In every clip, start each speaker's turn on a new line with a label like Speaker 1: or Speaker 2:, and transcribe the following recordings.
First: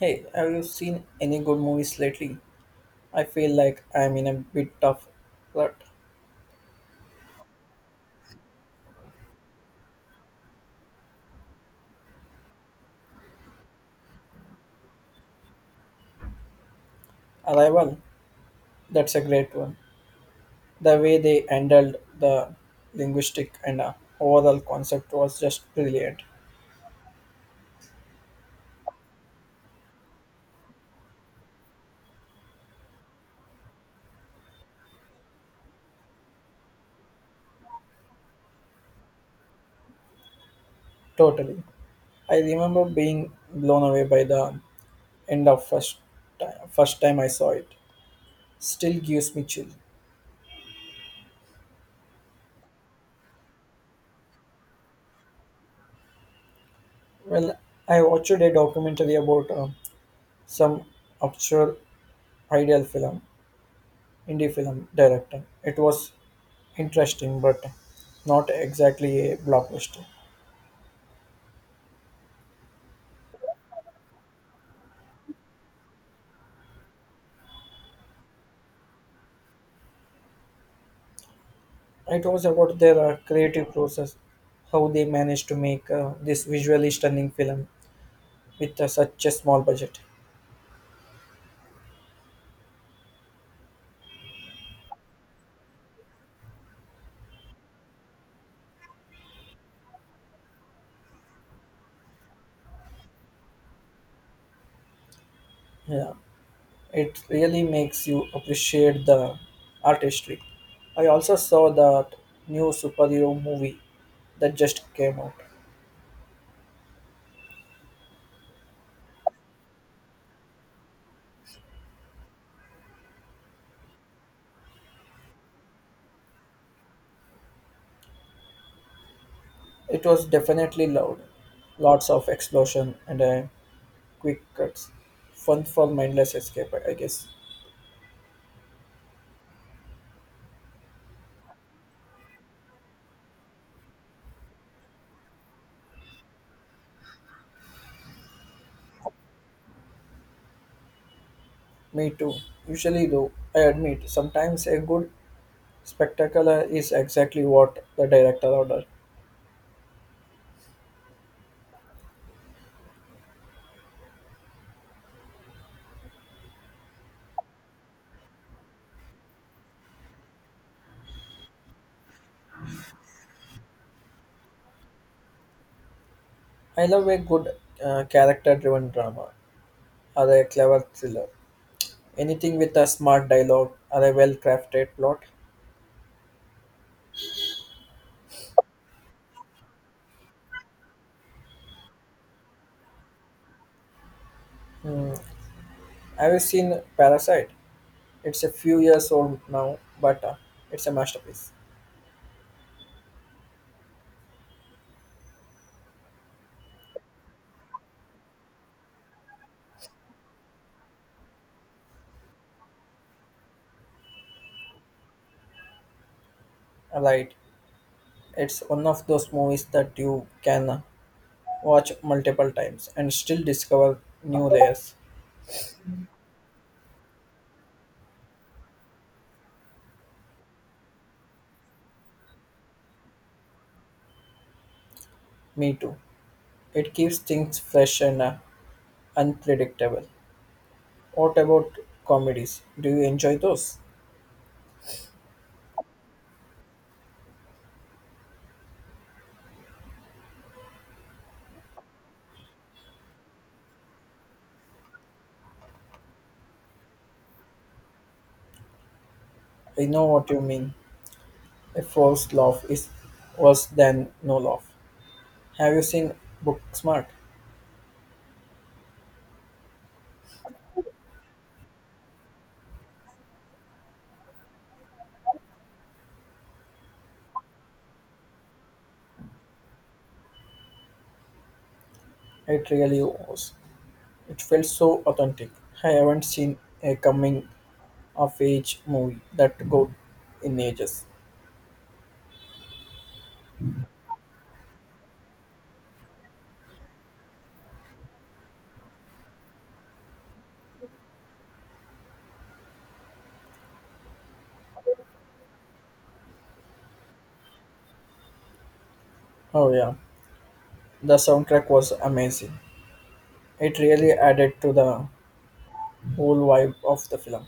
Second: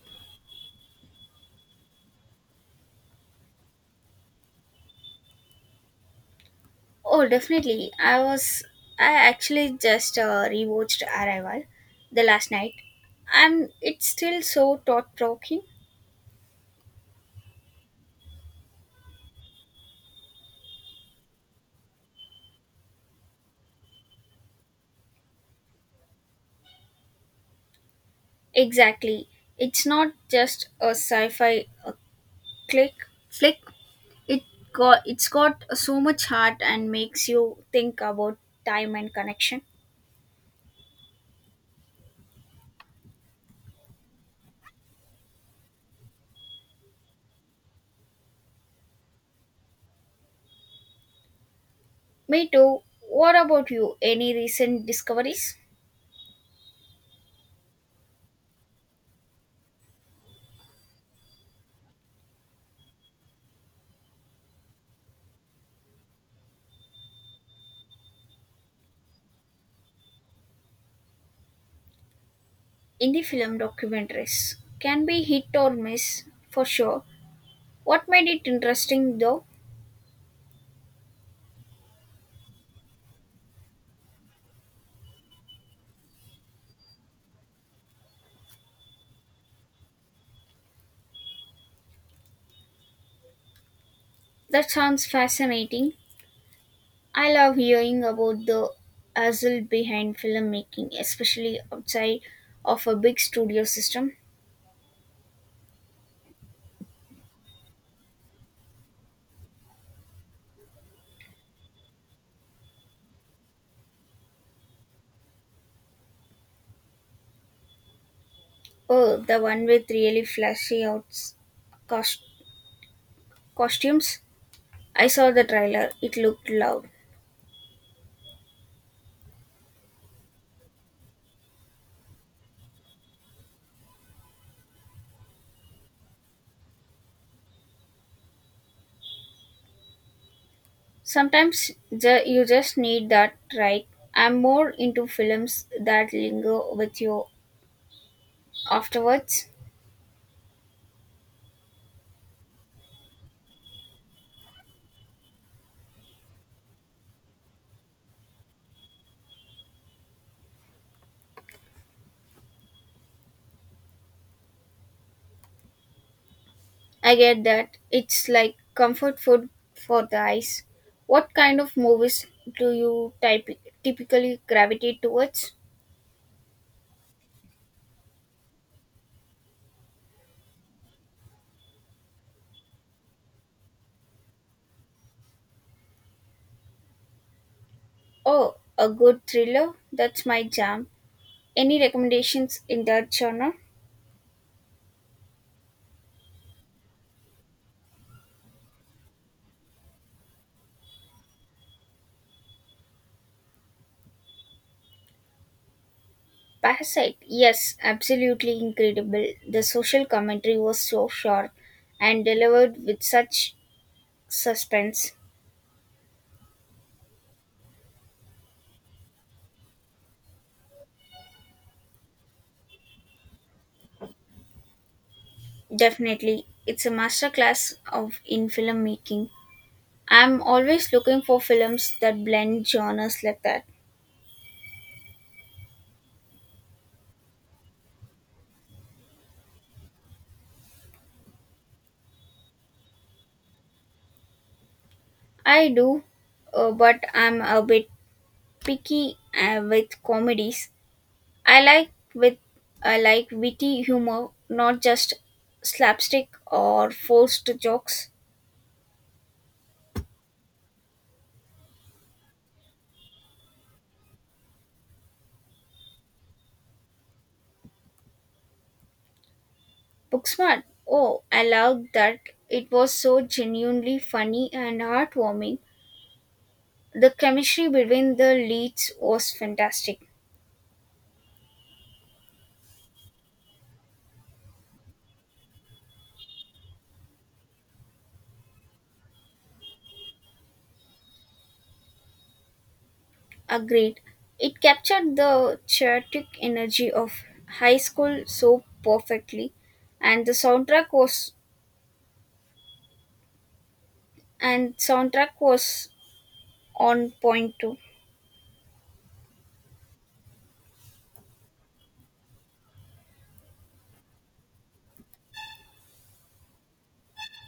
Speaker 1: Hey, have you seen any good movies lately? I feel like I'm in a bit of rut.
Speaker 2: Oh, definitely. I was. I actually just rewatched Arrival the last night, and it's still so thought provoking.
Speaker 1: Arrival, that's a great one. The way they handled the linguistic and overall concept was just brilliant.
Speaker 2: Exactly. It's not just a sci-fi click flick. It it's got so much heart and makes you think about time and connection.
Speaker 1: Totally. I remember being blown away by the end of first time I saw it. Still gives me chill.
Speaker 2: Me too. What about you? Any recent discoveries
Speaker 1: Well, I watched a documentary about some obscure ideal film, indie film director. It was interesting, but not exactly a blockbuster.
Speaker 2: in the film documentaries? Can be hit or miss for sure. What made it interesting though?
Speaker 1: It was about their creative process, how they managed to make this visually stunning film with such a small budget.
Speaker 2: That sounds fascinating. I love hearing about the hustle behind filmmaking, especially outside of a big studio system.
Speaker 1: Yeah, it really makes you appreciate the artistry. I also saw that new superhero movie that just came out.
Speaker 2: Oh, the one with really flashy outs cos- costumes. I saw the trailer. It looked loud.
Speaker 1: It was definitely loud, lots of explosion and quick cuts, fun for mindless escape, I guess.
Speaker 2: Sometimes you just need that, right. I'm more into films that linger with you afterwards.
Speaker 1: Me too. Usually, though, I admit, sometimes a good spectacle is exactly what the director ordered.
Speaker 2: I get that. It's like comfort food for the eyes. What kind of movies do you typically gravitate towards?
Speaker 1: I love a good character driven drama or a clever thriller. Anything with a smart dialogue or a well crafted plot.
Speaker 2: Oh, a good thriller? That's my jam. Any recommendations in that genre?
Speaker 1: Hmm. Have you seen Parasite? It's a few years old now, but it's a masterpiece.
Speaker 2: Parasite? Yes, absolutely incredible. The social commentary was so sharp and delivered with such suspense.
Speaker 1: Right. It's one of those movies that you can watch multiple times and still discover new layers.
Speaker 2: Definitely, it's a masterclass of in filmmaking. I'm always looking for films that blend genres like that.
Speaker 1: Me too. It keeps things fresh and unpredictable. What about comedies? Do you enjoy those?
Speaker 2: I do, but I'm a bit picky with comedies. I like with I like witty humor, not just slapstick or forced jokes.
Speaker 1: I know what you mean. A forced laugh is worse than no laugh. Have you seen Booksmart?
Speaker 2: Booksmart. Oh, I loved that. It was so genuinely funny and heartwarming. The chemistry between the leads was fantastic.
Speaker 1: It really was. It felt so authentic. I haven't seen a coming of age movie that go in ages.
Speaker 2: Agreed. It captured the chaotic energy of high school so perfectly, and the soundtrack was on point too.
Speaker 1: Oh yeah, the soundtrack was amazing. It really added to the whole vibe of the film.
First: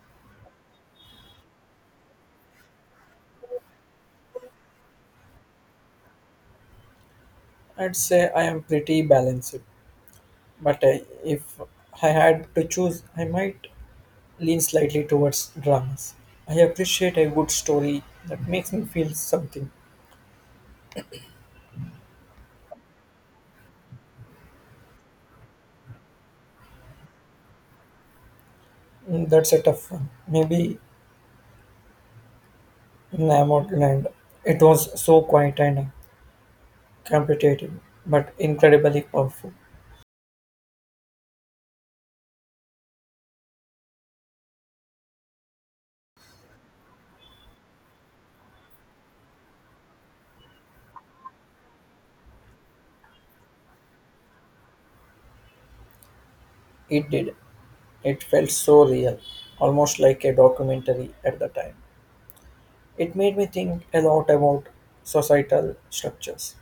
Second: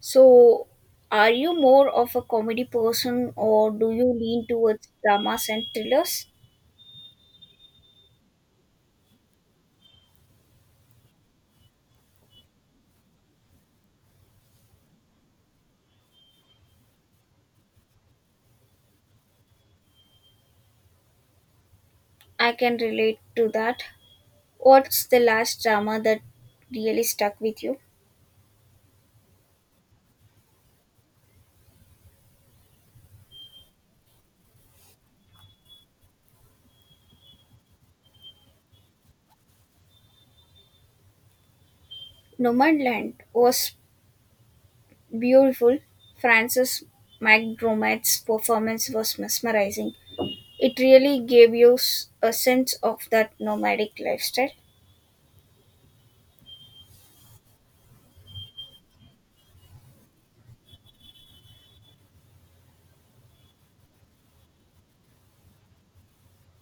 Speaker 2: So, are you more of a comedy person or do you lean towards dramas and thrillers?
Speaker 1: I'd say I am pretty balanced. But if I had to choose, I might lean slightly towards dramas. I appreciate a good story that makes me feel something.
Speaker 2: I can relate to that. What's the last drama that really stuck with you?
Speaker 1: That's a tough one. Maybe Land. It was so quiet and competitive, but incredibly powerful.
Speaker 2: Nomadland was beautiful. Frances McDormand's performance was mesmerizing. It really gave you a sense of that nomadic lifestyle.
Speaker 1: It did. It felt so real, almost like a documentary at the time. It made me think a lot about societal structures.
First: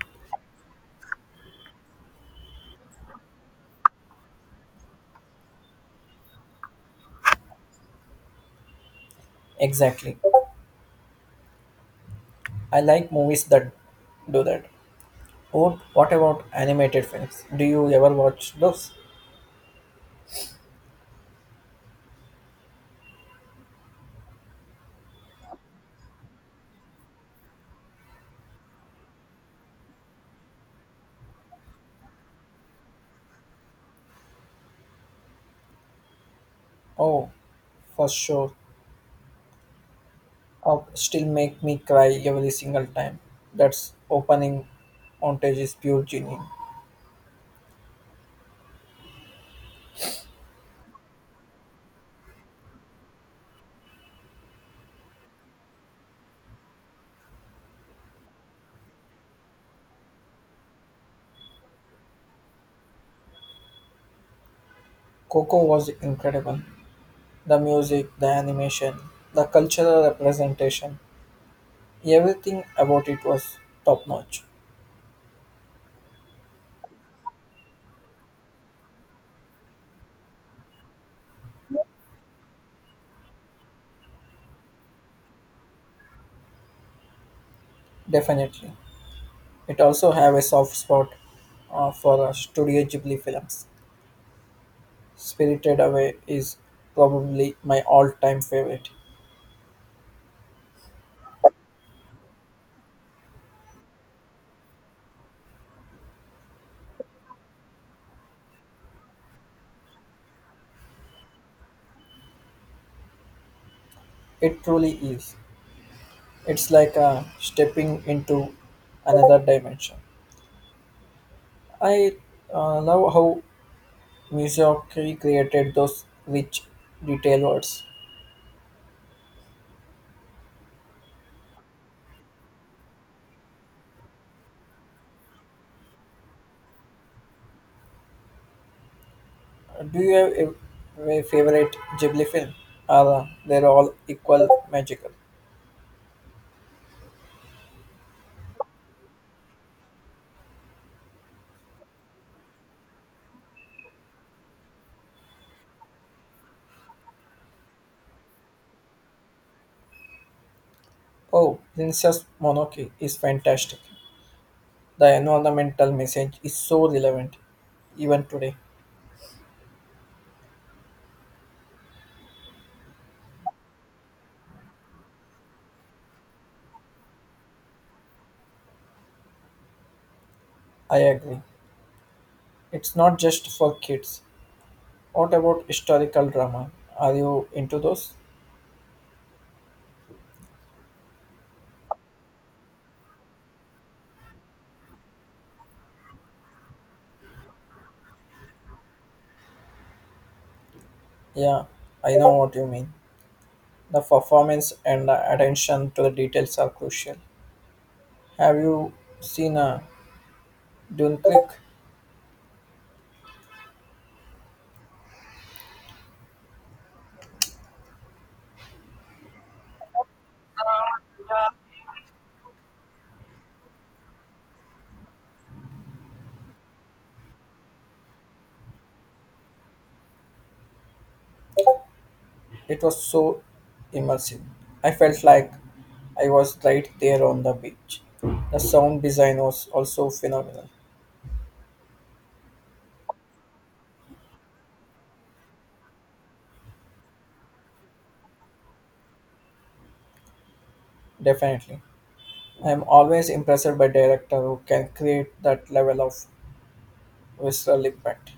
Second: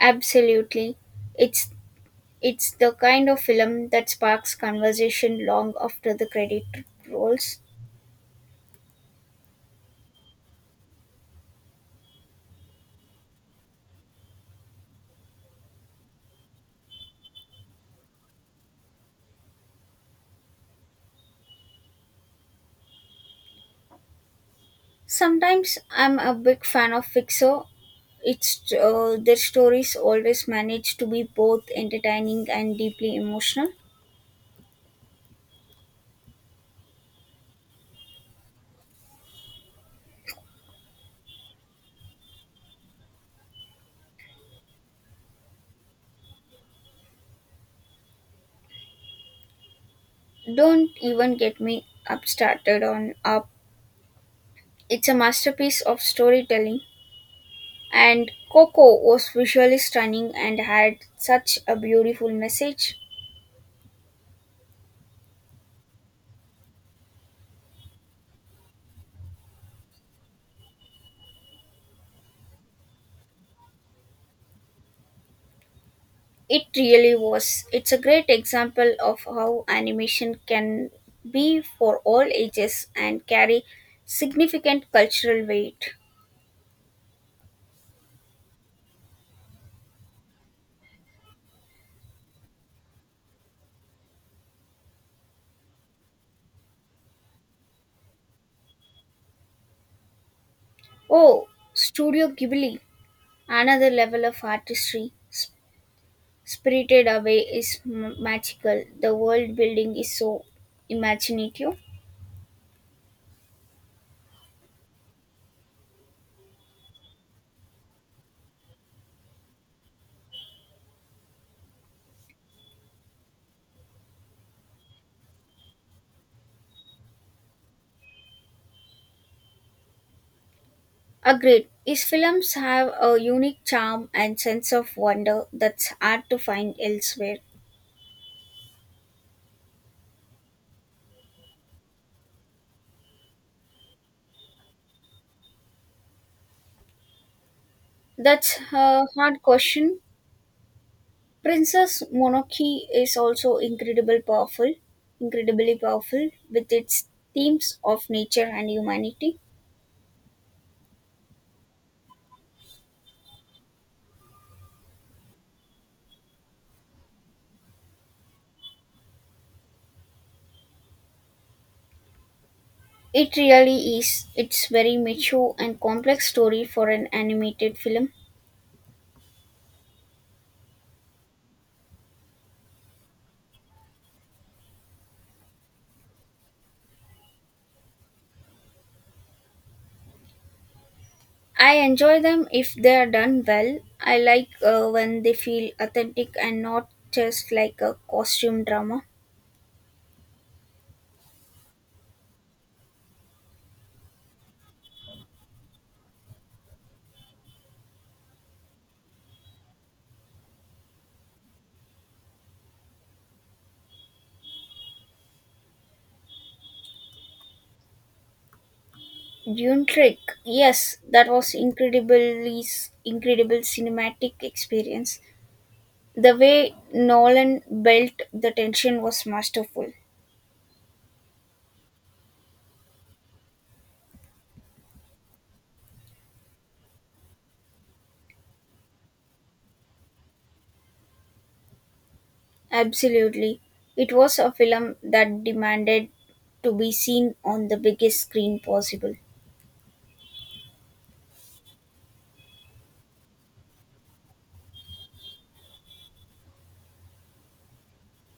Speaker 2: Absolutely. It's It's the kind of film that sparks conversation long after the credit rolls.
Speaker 1: Exactly. I like movies that do that. Oh, what about animated films? Do you ever watch those?
Speaker 2: Sometimes I'm a big fan of Pixar. It's Their stories always manage to be both entertaining and deeply emotional.
Speaker 1: Oh, for sure. Oh, still make me cry every single time. That's opening montage is pure genius.
Speaker 2: Don't even get me up started on Up. It's a masterpiece of storytelling, and Coco was visually stunning and had such a beautiful message.
Speaker 1: Coco was incredible. The music, the animation, the cultural representation, everything about it was top notch.
Speaker 2: It really was. It's a great example of how animation can be for all ages and carry significant cultural weight.
Speaker 1: Definitely. It also have a soft spot for Studio Ghibli films. Spirited Away is probably my all-time favorite.
Speaker 2: Oh, Studio Ghibli, another level of artistry. Spirited Away is magical. The world building is so imaginative.
Speaker 1: It truly is. It's like stepping into another dimension. I love how Miyazaki created those rich, detailed words.
Speaker 2: Agreed. His films have a unique charm and sense of wonder that's hard to find elsewhere.
Speaker 1: Do you have a favorite Ghibli film? Or they're all equal magical?
Speaker 2: That's a hard question. Princess Mononoke is also incredibly powerful with its themes of nature and humanity.
Speaker 1: Oh, Princess Mononoke is fantastic. The environmental message is so relevant, even today.
Speaker 2: It really is. It's very mature and complex story for an animated film.
Speaker 1: I agree. It's not just for kids. What about historical drama? Are you into those?
Speaker 2: I enjoy them if they are done well. I like when they feel authentic and not just like a costume drama.
Speaker 1: Yeah, I know what you mean. The performance and the attention to the details are crucial. Have you seen a Dune Click?
Speaker 2: Dune Trick. Yes, that was incredibly incredible cinematic experience. The way Nolan built the tension was masterful.
Speaker 1: It was so immersive. I felt like I was right there on the beach. The sound design was also phenomenal.
Speaker 2: Absolutely. It was a film that demanded to be seen on the biggest screen possible.
Speaker 1: Definitely. I am always impressed by director who can create that level of visceral impact.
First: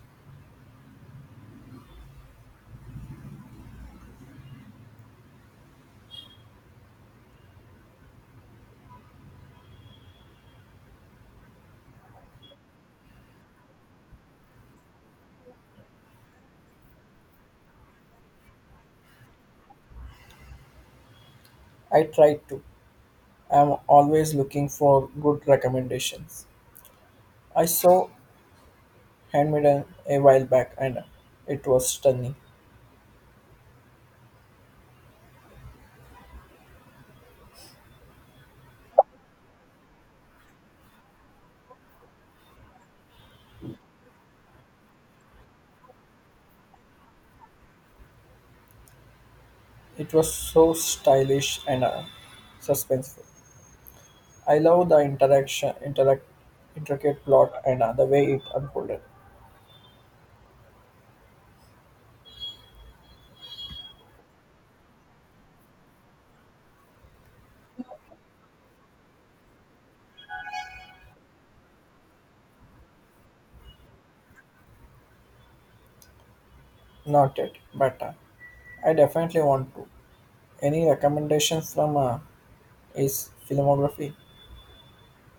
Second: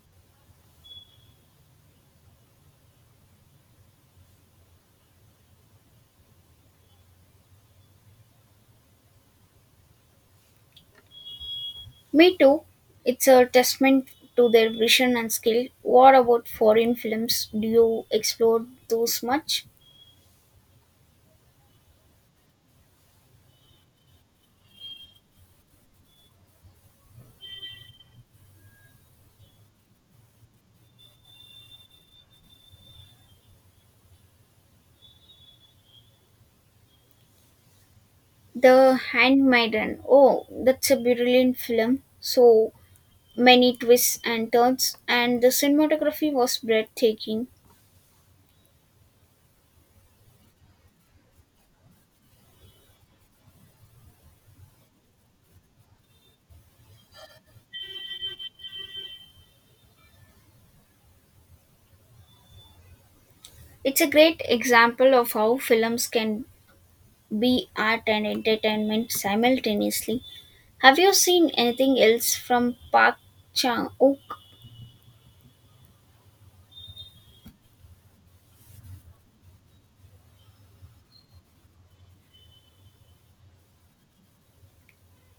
Speaker 2: Me too. It's a testament to their vision and skill. What about foreign films? Do you explore those much?
Speaker 1: I try to. I am always looking for good recommendations. I saw handmade a while back and it was stunning.
Speaker 2: The Handmaiden. Oh, that's a brilliant film. So many twists and turns, and the cinematography was breathtaking.
Speaker 1: It was so stylish and suspenseful. I love the intricate plot and the way it unfolded.
Speaker 2: It's a great example of how films can be art and entertainment simultaneously. Have you seen anything else from Park Chan-wook?
Speaker 1: Not it, but I definitely want to. Any recommendations from is filmography?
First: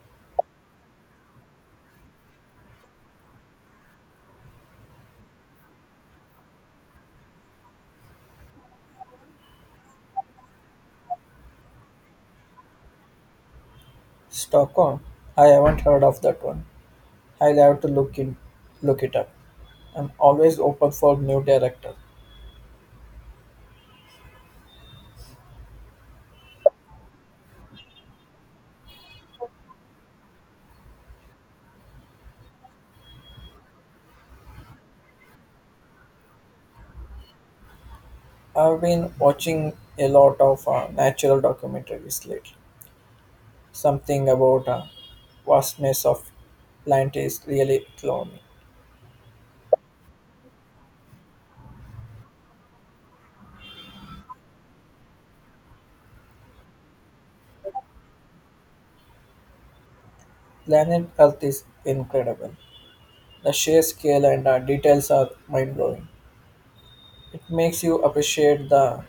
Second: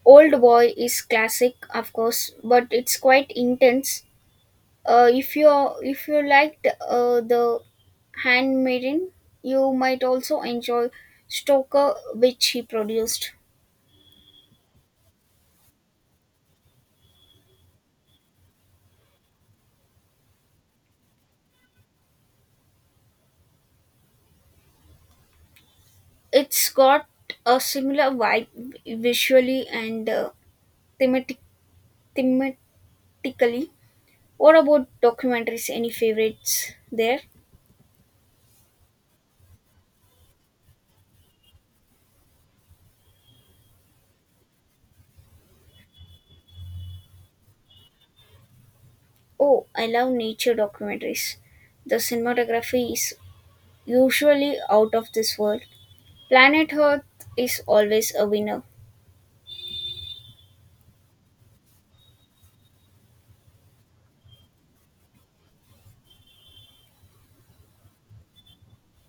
Speaker 2: Old Boy is classic, of course, but it's quite intense. If you liked the Handmaiden, you might also enjoy Stoker, which he produced.
Speaker 1: Stockholm. I haven't heard of that one. I'll have to look it up. I'm always open for new director.
Speaker 2: It's got a similar vibe visually and thematic thematically. What about documentaries? Any favorites there?
Speaker 1: I've been watching a lot of natural documentaries lately. Something about the vastness of planet is really claw me.
Speaker 2: Oh, I love nature documentaries. The cinematography is usually out of this world. Planet Earth is always a winner.
Speaker 1: Planet Earth is incredible. The sheer scale and the details are mind blowing. It makes you appreciate the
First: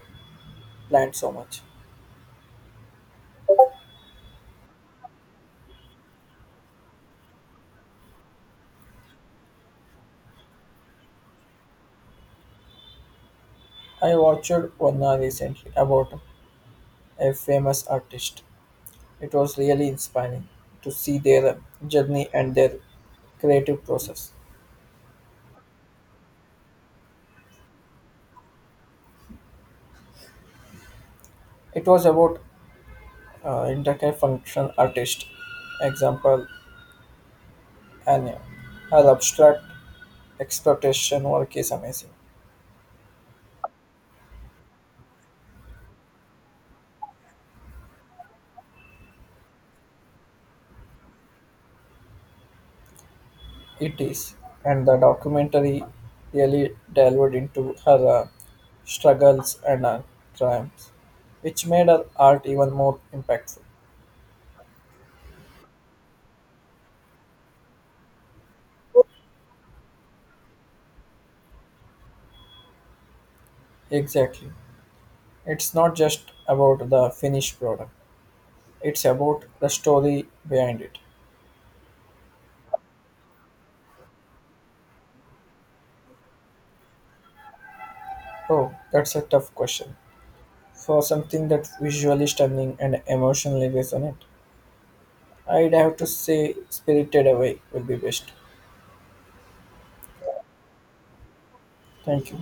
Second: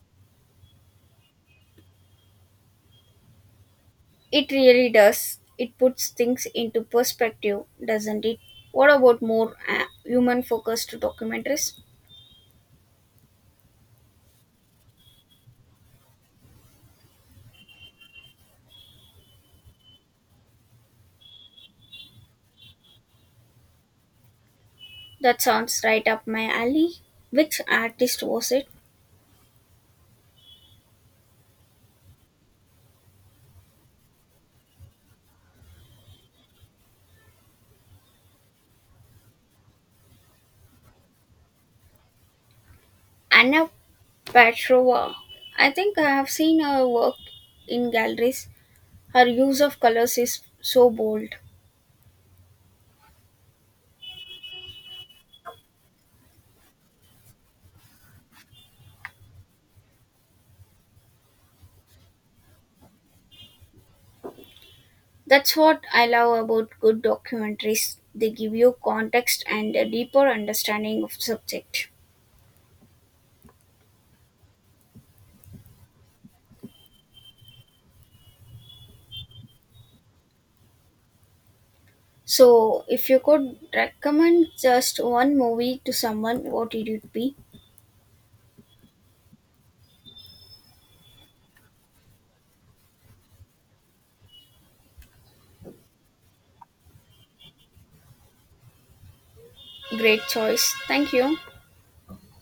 Speaker 1: plant so much.
Speaker 2: It really does. It puts things into perspective, doesn't it? What about more human focused documentaries?
Speaker 1: I watched one recently about a famous artist. It was really inspiring to see their journey and their creative process.
Speaker 2: That sounds right up my alley. Which artist was it?
Speaker 1: It was about interconnection artist, example, Anne. Her abstract exploitation work is amazing.
Speaker 2: Anna Petrova. I think I have seen her work in galleries. Her use of colors is so bold.
Speaker 1: It is, and the documentary really delved into her struggles and triumphs, which made her art even more impactful.
Speaker 2: That's what I love about good documentaries. They give you context and a deeper understanding of subject.
Speaker 1: Exactly. It's not just about the finished product, it's about the story behind it.
Speaker 2: So, if you could recommend just one movie to someone, what it would be?
Speaker 1: Oh, that's a tough question. For something that's visually stunning and emotionally resonant, I'd have to say Spirited Away will be best.
Speaker 2: Great choice. Thank you.
Speaker 1: Thank you.